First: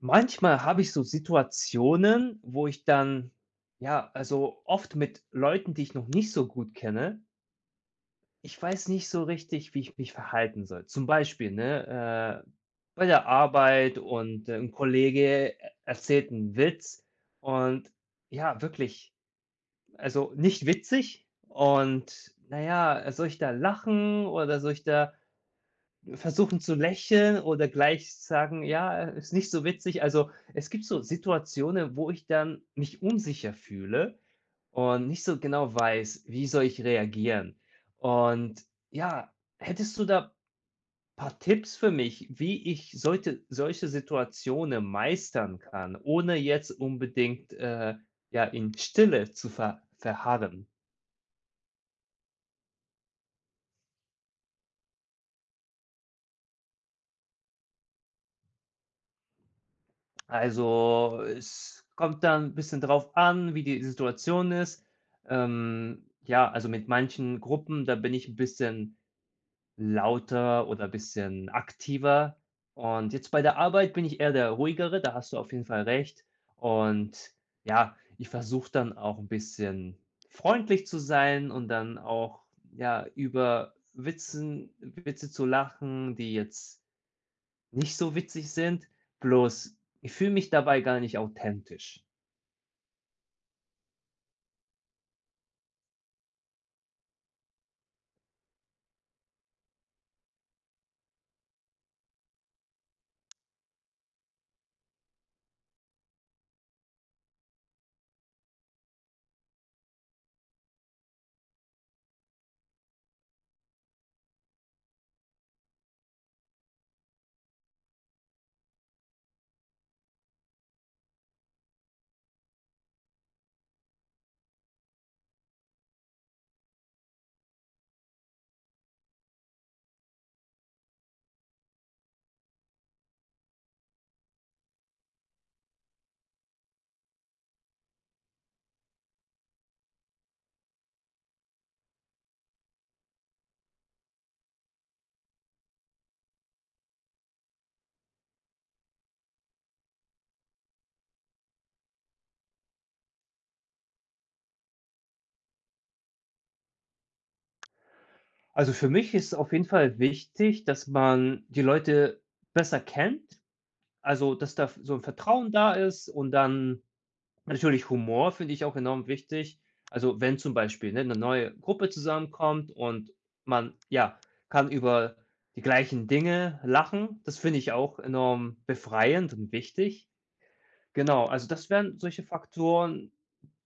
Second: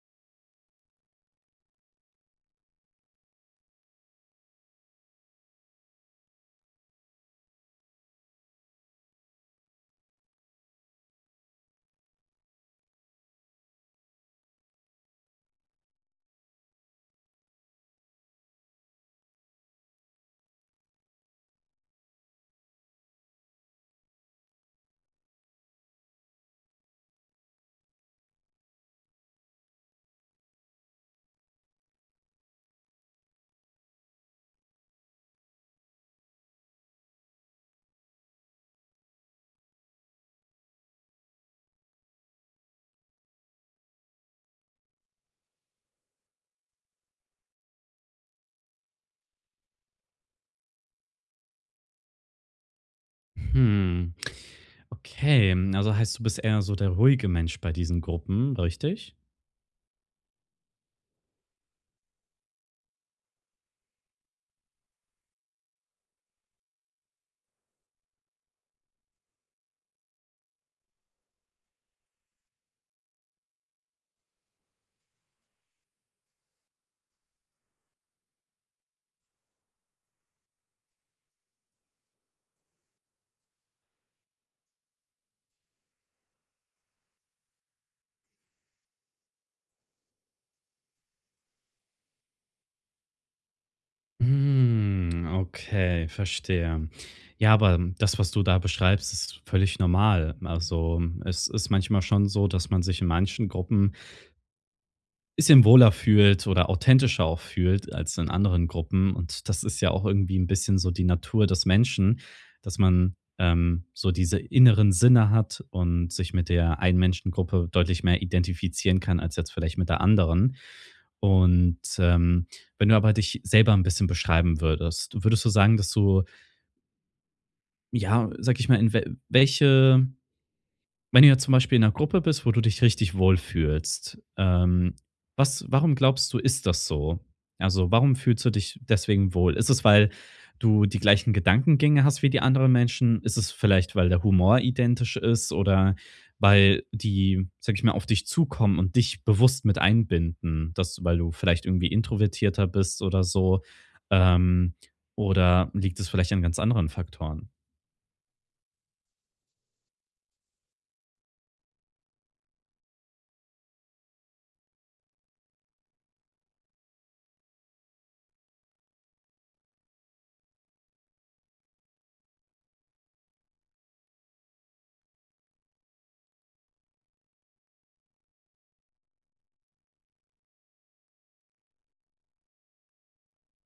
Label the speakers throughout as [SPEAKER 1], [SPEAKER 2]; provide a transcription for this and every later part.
[SPEAKER 1] Manchmal habe ich so Situationen, wo ich dann ja, also oft mit Leuten, die ich noch nicht so gut kenne, ich weiß nicht so richtig, wie ich mich verhalten soll. Zum Beispiel, ne, bei der Arbeit und, 'n Kollege e erzählt 'n Witz und ja, wirklich, also nicht witzig und naja soll ich da lachen oder soll ich da versuchen zu lächeln oder gleich sagen: „Ja, ist nicht so witzig.“ Also, es gibt so Situationen, wo ich dann mich unsicher fühle und nicht so genau weiß, wie soll ich reagieren? Und ja, hättest du da ein paar Tipps für mich, wie ich sollte solche Situationen meistern kann, ohne jetzt unbedingt, ja, in Stille zu verharren?
[SPEAKER 2] Hm. Okay, also heißt, du bist eher so der ruhige Mensch bei diesen Gruppen, richtig?
[SPEAKER 1] Also, es kommt dann ein bisschen drauf an, wie die Situation ist. Ja, also mit manchen Gruppen, da bin ich 'n bisschen lauter oder ein bisschen aktiver. Und jetzt bei der Arbeit bin ich eher der Ruhigere, da hast du auf jeden Fall recht. Und ja, ich versuche dann auch ein bisschen freundlich zu sein und dann auch, ja, über Witze zu lachen, die jetzt nicht so witzig sind, bloß ich fühle mich dabei gar nicht authentisch.
[SPEAKER 2] Hm, okay, verstehe. Ja, aber das, was du da beschreibst, ist völlig normal. Also, es ist manchmal schon so, dass man sich in manchen Gruppen bisschen wohler fühlt oder authentischer auch fühlt als in anderen Gruppen. Und das ist ja auch irgendwie ein bisschen so die Natur des Menschen, dass man, so diese inneren Sinne hat und sich mit der einen Menschengruppe deutlich mehr identifizieren kann als jetzt vielleicht mit der anderen. Und, ähm, Wenn du aber dich selber ein bisschen beschreiben würdest, würdest du sagen, dass du, ja, sage ich mal, in wel welche wenn du jetzt zum Beispiel in einer Gruppe bist, wo du dich richtig wohlfühlst, was warum glaubst du, ist das so? Also, warum fühlst du dich deswegen wohl? Ist es, weil du die gleichen Gedankengänge hast wie die anderen Menschen? Ist es vielleicht, weil der Humor identisch ist oder weil die, sag ich mal, auf dich zukommen und dich bewusst mit einbinden, das, weil du vielleicht irgendwie introvertierter bist oder so, ähm, oder liegt es vielleicht an ganz anderen Faktoren?
[SPEAKER 1] Also, für mich ist auf jeden Fall wichtig, dass man die Leute besser kennt, also, dass da so ein Vertrauen da ist und dann natürlich Humor finde ich auch enorm wichtig. Also, wenn zum Beispiel, ne, 'ne neue Gruppe zusammenkommt und man, ja, kann über die gleichen Dinge lachen, das finde ich auch enorm befreiend und wichtig. Genau, also das wären solche Faktoren,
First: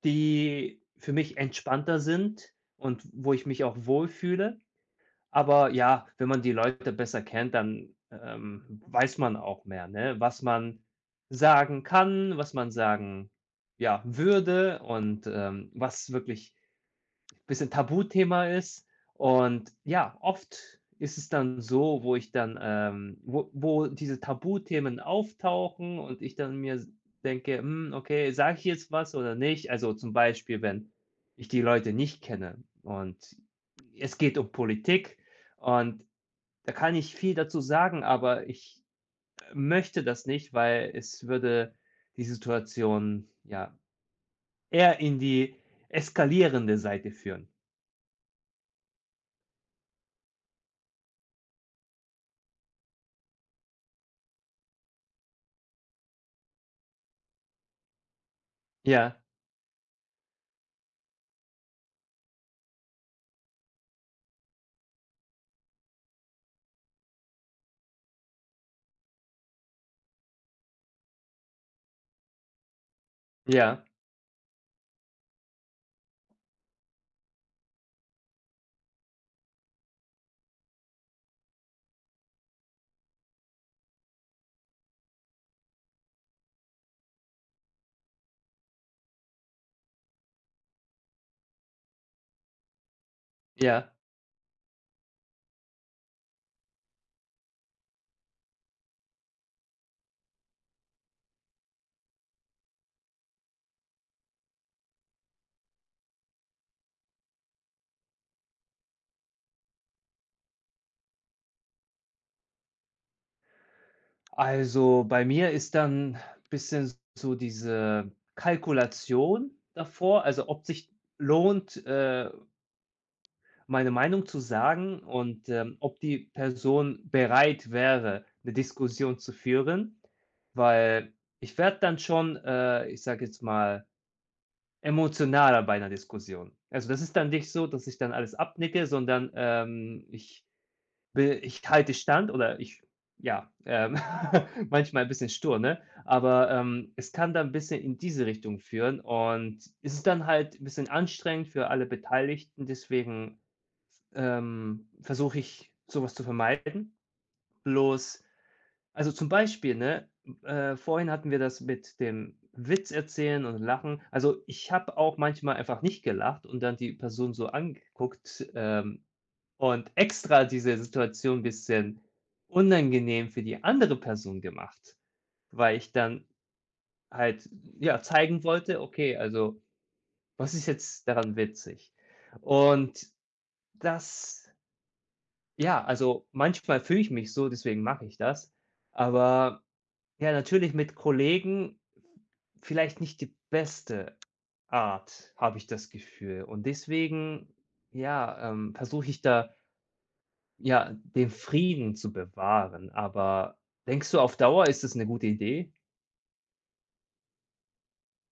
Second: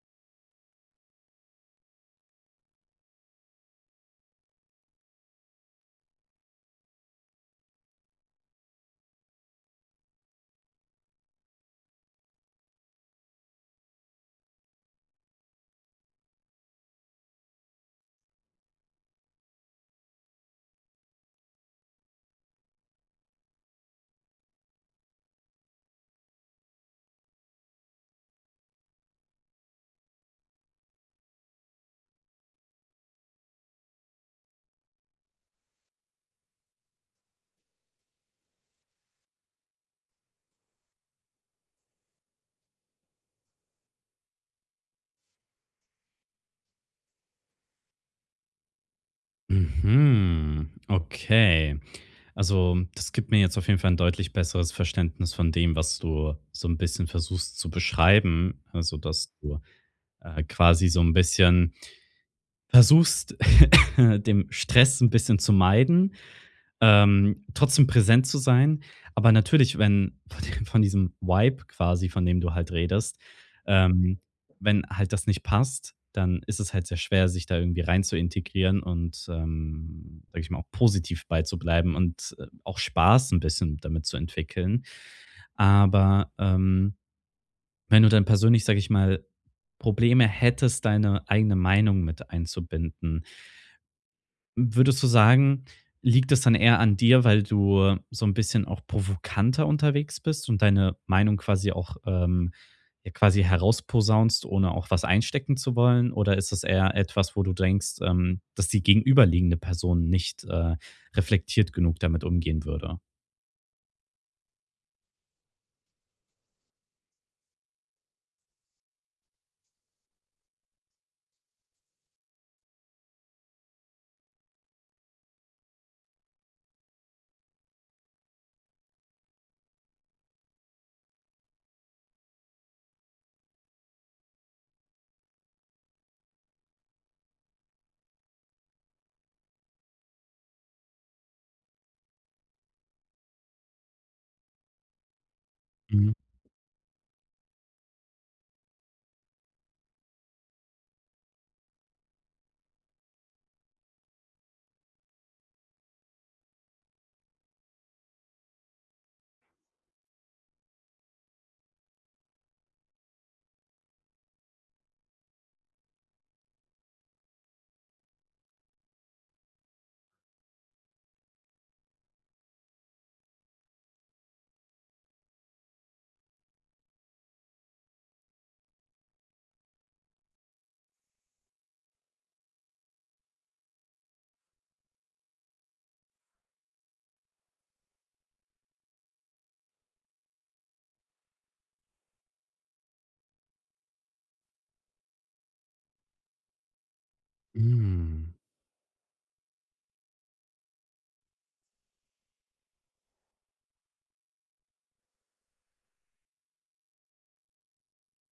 [SPEAKER 1] die für mich entspannter sind und wo ich mich auch wohlfühle. Aber ja, wenn man die Leute besser kennt, dann, weiß man auch mehr, ne, was man sagen kann, was man sagen, ja, würde und, was wirklich bisschen Tabuthema ist. Und ja, oft ist es dann so, wo ich dann, wo diese Tabuthemen auftauchen und ich dann mir denke, hm, okay, sage ich jetzt was oder nicht? Also zum Beispiel, wenn ich die Leute nicht kenne und es geht um Politik und da kann ich viel dazu sagen, aber ich möchte das nicht, weil es würde die Situation ja eher in die eskalierende Seite führen.
[SPEAKER 2] Mhm, okay. Also, das gibt mir jetzt auf jeden Fall 'n deutlich besseres Verständnis von dem, was du so ein bisschen versuchst zu beschreiben. Also,
[SPEAKER 1] Ja,
[SPEAKER 2] dass du, quasi so ein bisschen versuchst, dem Stress ein bisschen zu meiden, trotzdem präsent zu sein, aber natürlich, wenn von diesem Vibe quasi, von dem du halt redest,
[SPEAKER 1] ja.
[SPEAKER 2] ähm, wenn halt das nicht passt, dann ist es halt sehr schwer, sich da irgendwie rein zu integrieren und, sage ich mal, auch positiv beizubleiben und, auch Spaß ein bisschen damit zu entwickeln. Aber, wenn du dann persönlich, sage ich mal, Probleme hättest, deine eigene Meinung mit einzubinden,
[SPEAKER 1] Ja,
[SPEAKER 2] würdest du sagen, liegt es dann eher an dir, weil du so ein bisschen auch provokanter unterwegs bist und deine Meinung quasi auch, ja quasi herausposaunst, ohne auch was einstecken zu wollen? Oder ist es eher etwas, wo du denkst, dass die gegenüberliegende Person nicht, reflektiert genug damit umgehen würde?
[SPEAKER 1] also bei mir ist dann ein bisschen so diese Kalkulation davor, also ob sich lohnt, meine Meinung zu sagen und, ob die Person bereit wäre, eine Diskussion zu führen, weil ich werde dann schon, ich sage jetzt mal, emotionaler bei einer Diskussion. Also, das ist dann nicht so, dass ich dann alles abnicke, sondern, ich Be ich halte stand oder ich ja, manchmal ein bisschen stur, ne?
[SPEAKER 2] Mhm.
[SPEAKER 1] Aber, es kann dann ein bisschen in diese Richtung führen und es ist dann halt ein bisschen anstrengend für alle Beteiligten, deswegen, versuche ich, sowas zu vermeiden. Bloß also, zum Beispiel, ne, vorhin hatten wir das mit dem Witz erzählen und Lachen. Also, ich habe auch manchmal einfach nicht gelacht und dann die Person so angeguckt, und extra diese Situation ein bisschen unangenehm für die andere Person gemacht, weil ich dann halt, ja, zeigen wollte: „Okay, also, was ist jetzt daran witzig?“ Und das ja, also, manchmal fühle ich mich so, deswegen mache ich das. Aber ja, natürlich mit Kollegen vielleicht nicht die beste Art, habe ich das Gefühl. Und deswegen,
[SPEAKER 2] Hm.
[SPEAKER 1] ja, versuche ich da ja, den Frieden zu bewahren, aber denkst du, auf Dauer ist das eine gute Idee?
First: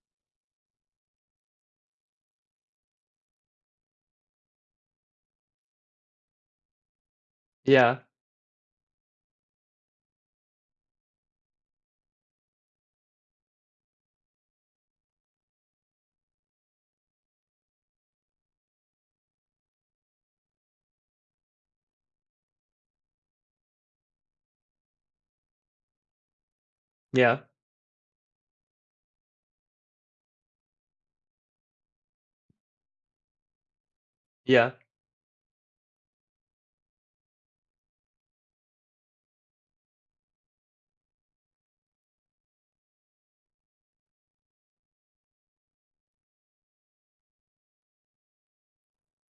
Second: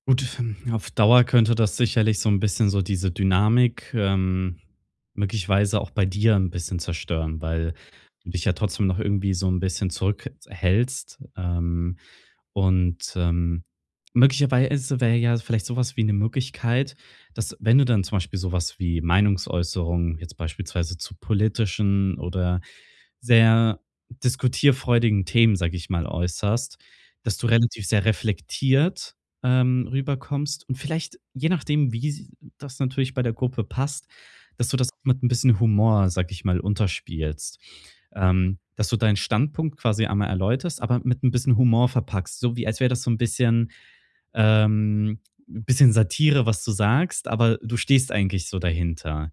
[SPEAKER 2] Gut, hm, auf Dauer könnte das sicherlich so ein bisschen so diese Dynamik, möglicherweise auch bei dir ein bisschen zerstören, weil
[SPEAKER 1] Ja,
[SPEAKER 2] du dich ja trotzdem noch irgendwie so ein bisschen zurückhältst. Und möglicherweise wäre ja vielleicht sowas wie eine Möglichkeit, dass wenn du dann zum Beispiel sowas wie Meinungsäußerungen jetzt beispielsweise zu politischen oder sehr diskutierfreudigen Themen, sage ich mal, äußerst, dass
[SPEAKER 1] ja,
[SPEAKER 2] du relativ sehr reflektiert, rüberkommst und vielleicht, je nachdem, wie s das natürlich bei der Gruppe passt, dass
[SPEAKER 1] ja,
[SPEAKER 2] du das auch mit ein bisschen Humor, sage ich mal, unterspielst, dass du deinen Standpunkt quasi einmal erläuterst, aber mit ein bisschen Humor verpackst, so wie als wäre das so ein bisschen, ähm, ein bisschen Satire, was du sagst, aber du stehst eigentlich so dahinter.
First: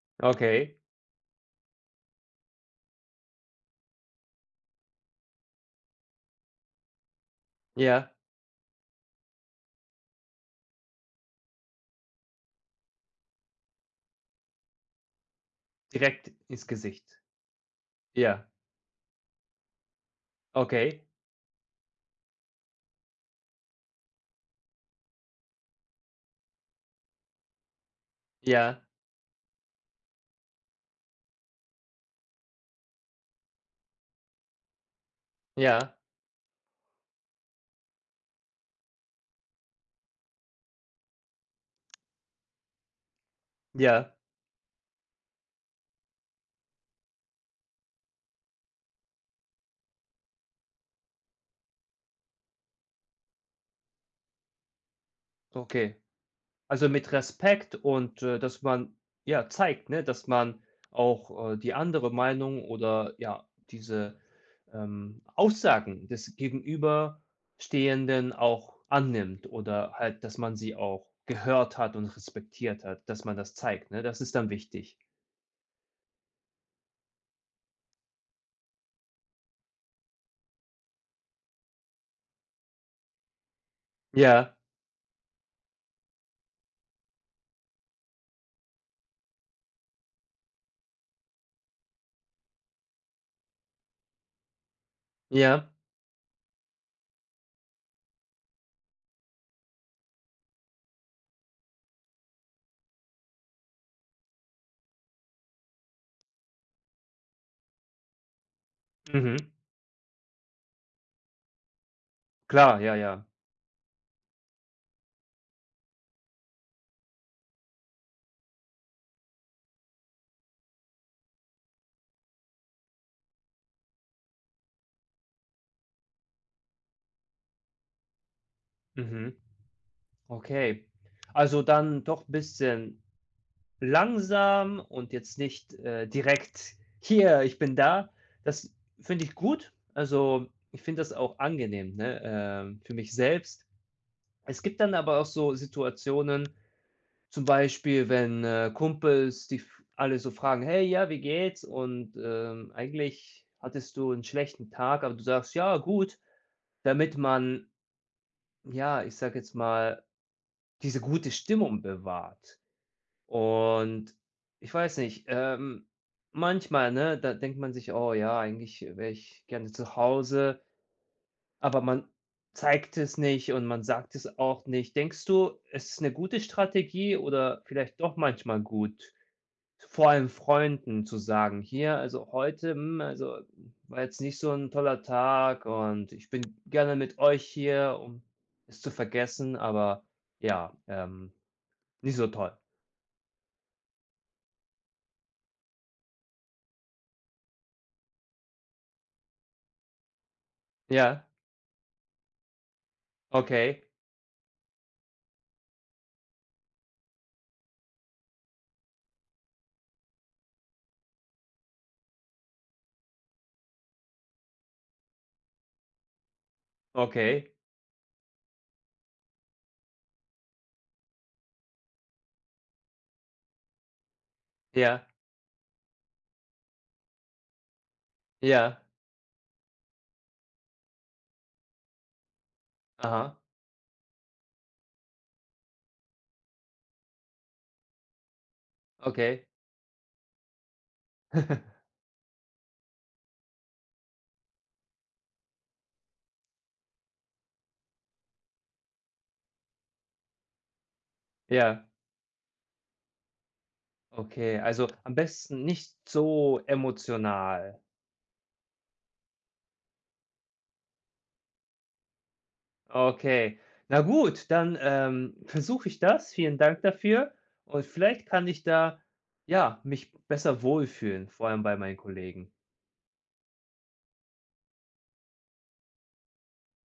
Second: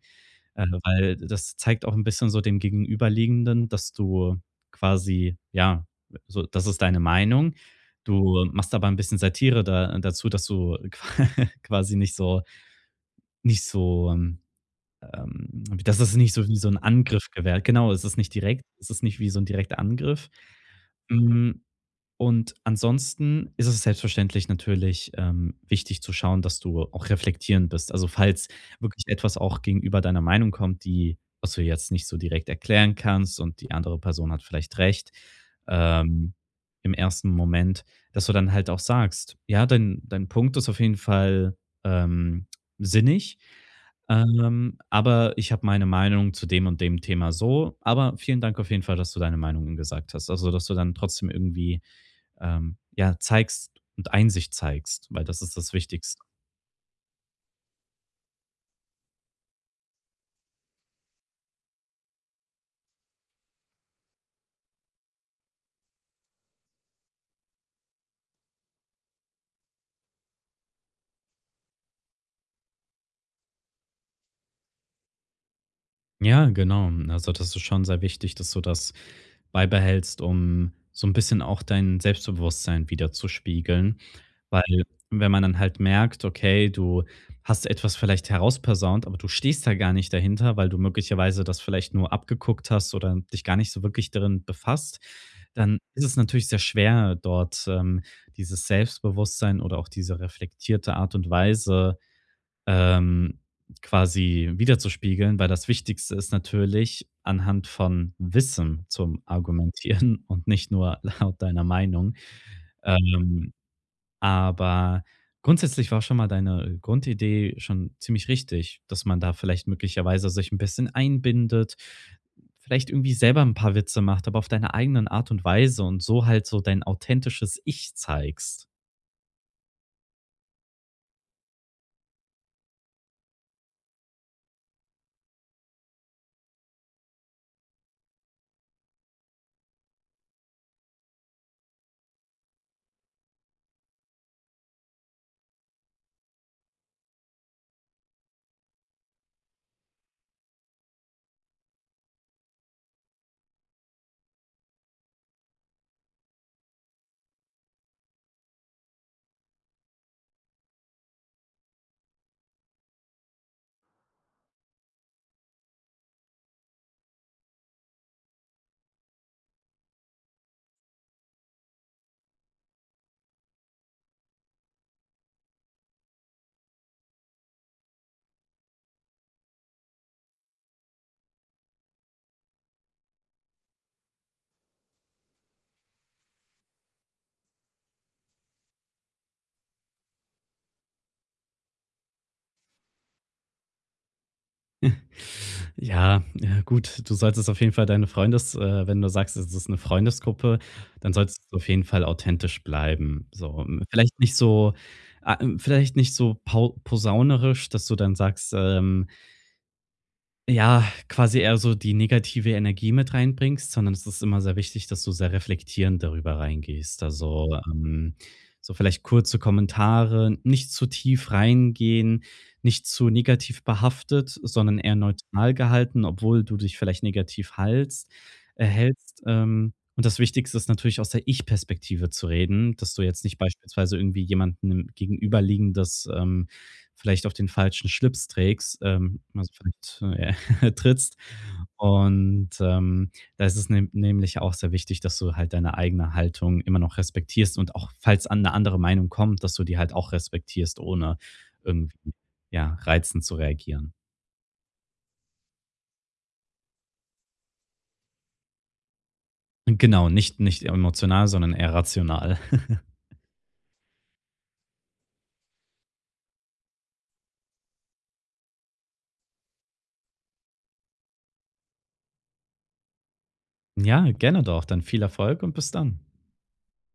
[SPEAKER 1] okay,
[SPEAKER 2] Weil das zeigt auch ein bisschen so dem Gegenüberliegenden, dass du quasi ja, so das ist deine Meinung.
[SPEAKER 1] ja,
[SPEAKER 2] Du machst aber ein bisschen Satire da dazu, dass du quasi nicht so ähm, dass das
[SPEAKER 1] direkt
[SPEAKER 2] nicht so wie
[SPEAKER 1] ins
[SPEAKER 2] so 'n
[SPEAKER 1] Gesicht.
[SPEAKER 2] Angriff gewährt, genau, es ist nicht
[SPEAKER 1] Ja,
[SPEAKER 2] direkt, es ist nicht wie so 'n direkter Angriff.
[SPEAKER 1] okay,
[SPEAKER 2] Hm, und ansonsten ist es selbstverständlich natürlich, wichtig zu schauen, dass du auch reflektierend bist. Also, falls
[SPEAKER 1] ja,
[SPEAKER 2] wirklich etwas auch gegenüber deiner Meinung kommt, die was du jetzt nicht so direkt erklären kannst und die andere Person hat vielleicht recht,
[SPEAKER 1] ja,
[SPEAKER 2] ähm, im ersten Moment, dass du dann halt auch sagst: „Ja, dein Punkt ist auf jeden Fall, ähm, sinnig,
[SPEAKER 1] ja,
[SPEAKER 2] aber ich habe meine Meinung zu dem und dem Thema so, aber vielen Dank auf jeden Fall, dass du deine Meinung gesagt hast.“ Also, dass du dann trotzdem irgendwie, ja, zeigst und Einsicht zeigst, weil das ist das
[SPEAKER 1] okay.
[SPEAKER 2] Wichtigste.
[SPEAKER 1] Also, mit Respekt und, dass man, ja, zeigt, ne, dass man auch, die andere Meinung oder, ja, diese, Aussagen des Gegenüberstehenden auch annimmt oder halt, dass man sie auch gehört hat und respektiert hat, dass man das zeigt, ne? Das ist dann wichtig.
[SPEAKER 2] Ja, genau. Also, das ist schon sehr wichtig, dass du das beibehältst, um so ein bisschen auch dein Selbstbewusstsein wieder zu spiegeln.
[SPEAKER 1] Ja,
[SPEAKER 2] Weil wenn man dann halt merkt, okay, du hast etwas vielleicht herausposaunt, aber du stehst da gar nicht dahinter, weil du möglicherweise das vielleicht nur abgeguckt hast oder dich gar nicht so wirklich darin befasst,
[SPEAKER 1] ja,
[SPEAKER 2] dann ist es natürlich sehr schwer, dort, dieses Selbstbewusstsein oder auch diese reflektierte Art und Weise, ähm, quasi wiederzuspiegeln, weil das Wichtigste ist natürlich, anhand von Wissen zum
[SPEAKER 1] mhm,
[SPEAKER 2] Argumentieren und nicht nur laut deiner Meinung.
[SPEAKER 1] klar, ja, ja,
[SPEAKER 2] Ähm, aber grundsätzlich war schon mal deine Grundidee schon ziemlich richtig, dass man da vielleicht möglicherweise sich ein bisschen einbindet, vielleicht irgendwie selber ein paar Witze macht, aber auf deine eigenen Art und Weise und so halt so dein authentisches Ich zeigst.
[SPEAKER 1] mhm, okay. Also, dann doch ein bisschen langsam und jetzt nicht, direkt: „Hier, ich bin da.“ Das finde ich gut. Also, ich finde das auch angenehm, ne, für mich selbst. Es gibt dann aber auch so Situationen, zum Beispiel, wenn, Kumpels die f alle so fragen: „Hey, ja, wie geht's?“ Und, eigentlich hattest du einen schlechten Tag, aber du sagst: „Ja, gut“, damit man, ja, ich sage jetzt mal, diese gute Stimmung bewahrt. Und ich weiß nicht, manchmal, ne, da denkt man sich: „Oh ja, eigentlich wäre ich gerne zu Hause“, aber man zeigt es nicht und man sagt es auch nicht. Denkst du, es ist eine gute Strategie oder vielleicht doch manchmal gut, vor allem Freunden zu sagen: „Hier, also heute, hm, also war jetzt nicht so ein toller Tag und ich bin gerne mit euch hier“, um es zu vergessen, aber ja, nicht so toll.
[SPEAKER 2] Ja, ja gut, du solltest auf jeden Fall deine Freundes wenn du sagst, es ist eine Freundesgruppe, dann
[SPEAKER 1] Ja,
[SPEAKER 2] solltest du auf jeden Fall authentisch bleiben. So,
[SPEAKER 1] okay.
[SPEAKER 2] hm, vielleicht nicht so a vielleicht nicht so pau posaunerisch, dass du dann sagst, ja, quasi eher so die negative Energie mit reinbringst, sondern es ist immer sehr wichtig, dass du sehr reflektierend darüber reingehst. Also,
[SPEAKER 1] Okay,
[SPEAKER 2] so vielleicht kurze Kommentare, nicht zu tief reingehen, nicht zu negativ behaftet, sondern eher
[SPEAKER 1] ja,
[SPEAKER 2] neutral gehalten, obwohl du dich vielleicht negativ
[SPEAKER 1] ja,
[SPEAKER 2] hältst. Und das Wichtigste ist natürlich aus der Ich-Perspektive zu reden, dass du jetzt
[SPEAKER 1] aha,
[SPEAKER 2] nicht beispielsweise irgendwie jemanden jemandem gegenüberliegendes, vielleicht auf den falschen Schlips trägst.
[SPEAKER 1] okay.
[SPEAKER 2] Also vielleicht, trittst. Und, da ist es nem nämlich auch sehr wichtig, dass du halt deine eigene Haltung immer noch respektierst und auch, falls an 'ne andere Meinung kommt, dass du die halt auch respektierst, ohne
[SPEAKER 1] Ja,
[SPEAKER 2] irgendwie, ja, reizend zu reagieren.
[SPEAKER 1] okay, also am besten nicht so emotional.
[SPEAKER 2] Und genau, nicht emotional, sondern eher rational.
[SPEAKER 1] Okay, na gut, dann, versuche ich das. Vielen Dank dafür und vielleicht kann ich da, ja, mich besser wohlfühlen, vor allem bei meinen Kollegen.
[SPEAKER 2] Ja, gerne doch. Dann viel Erfolg und bis dann.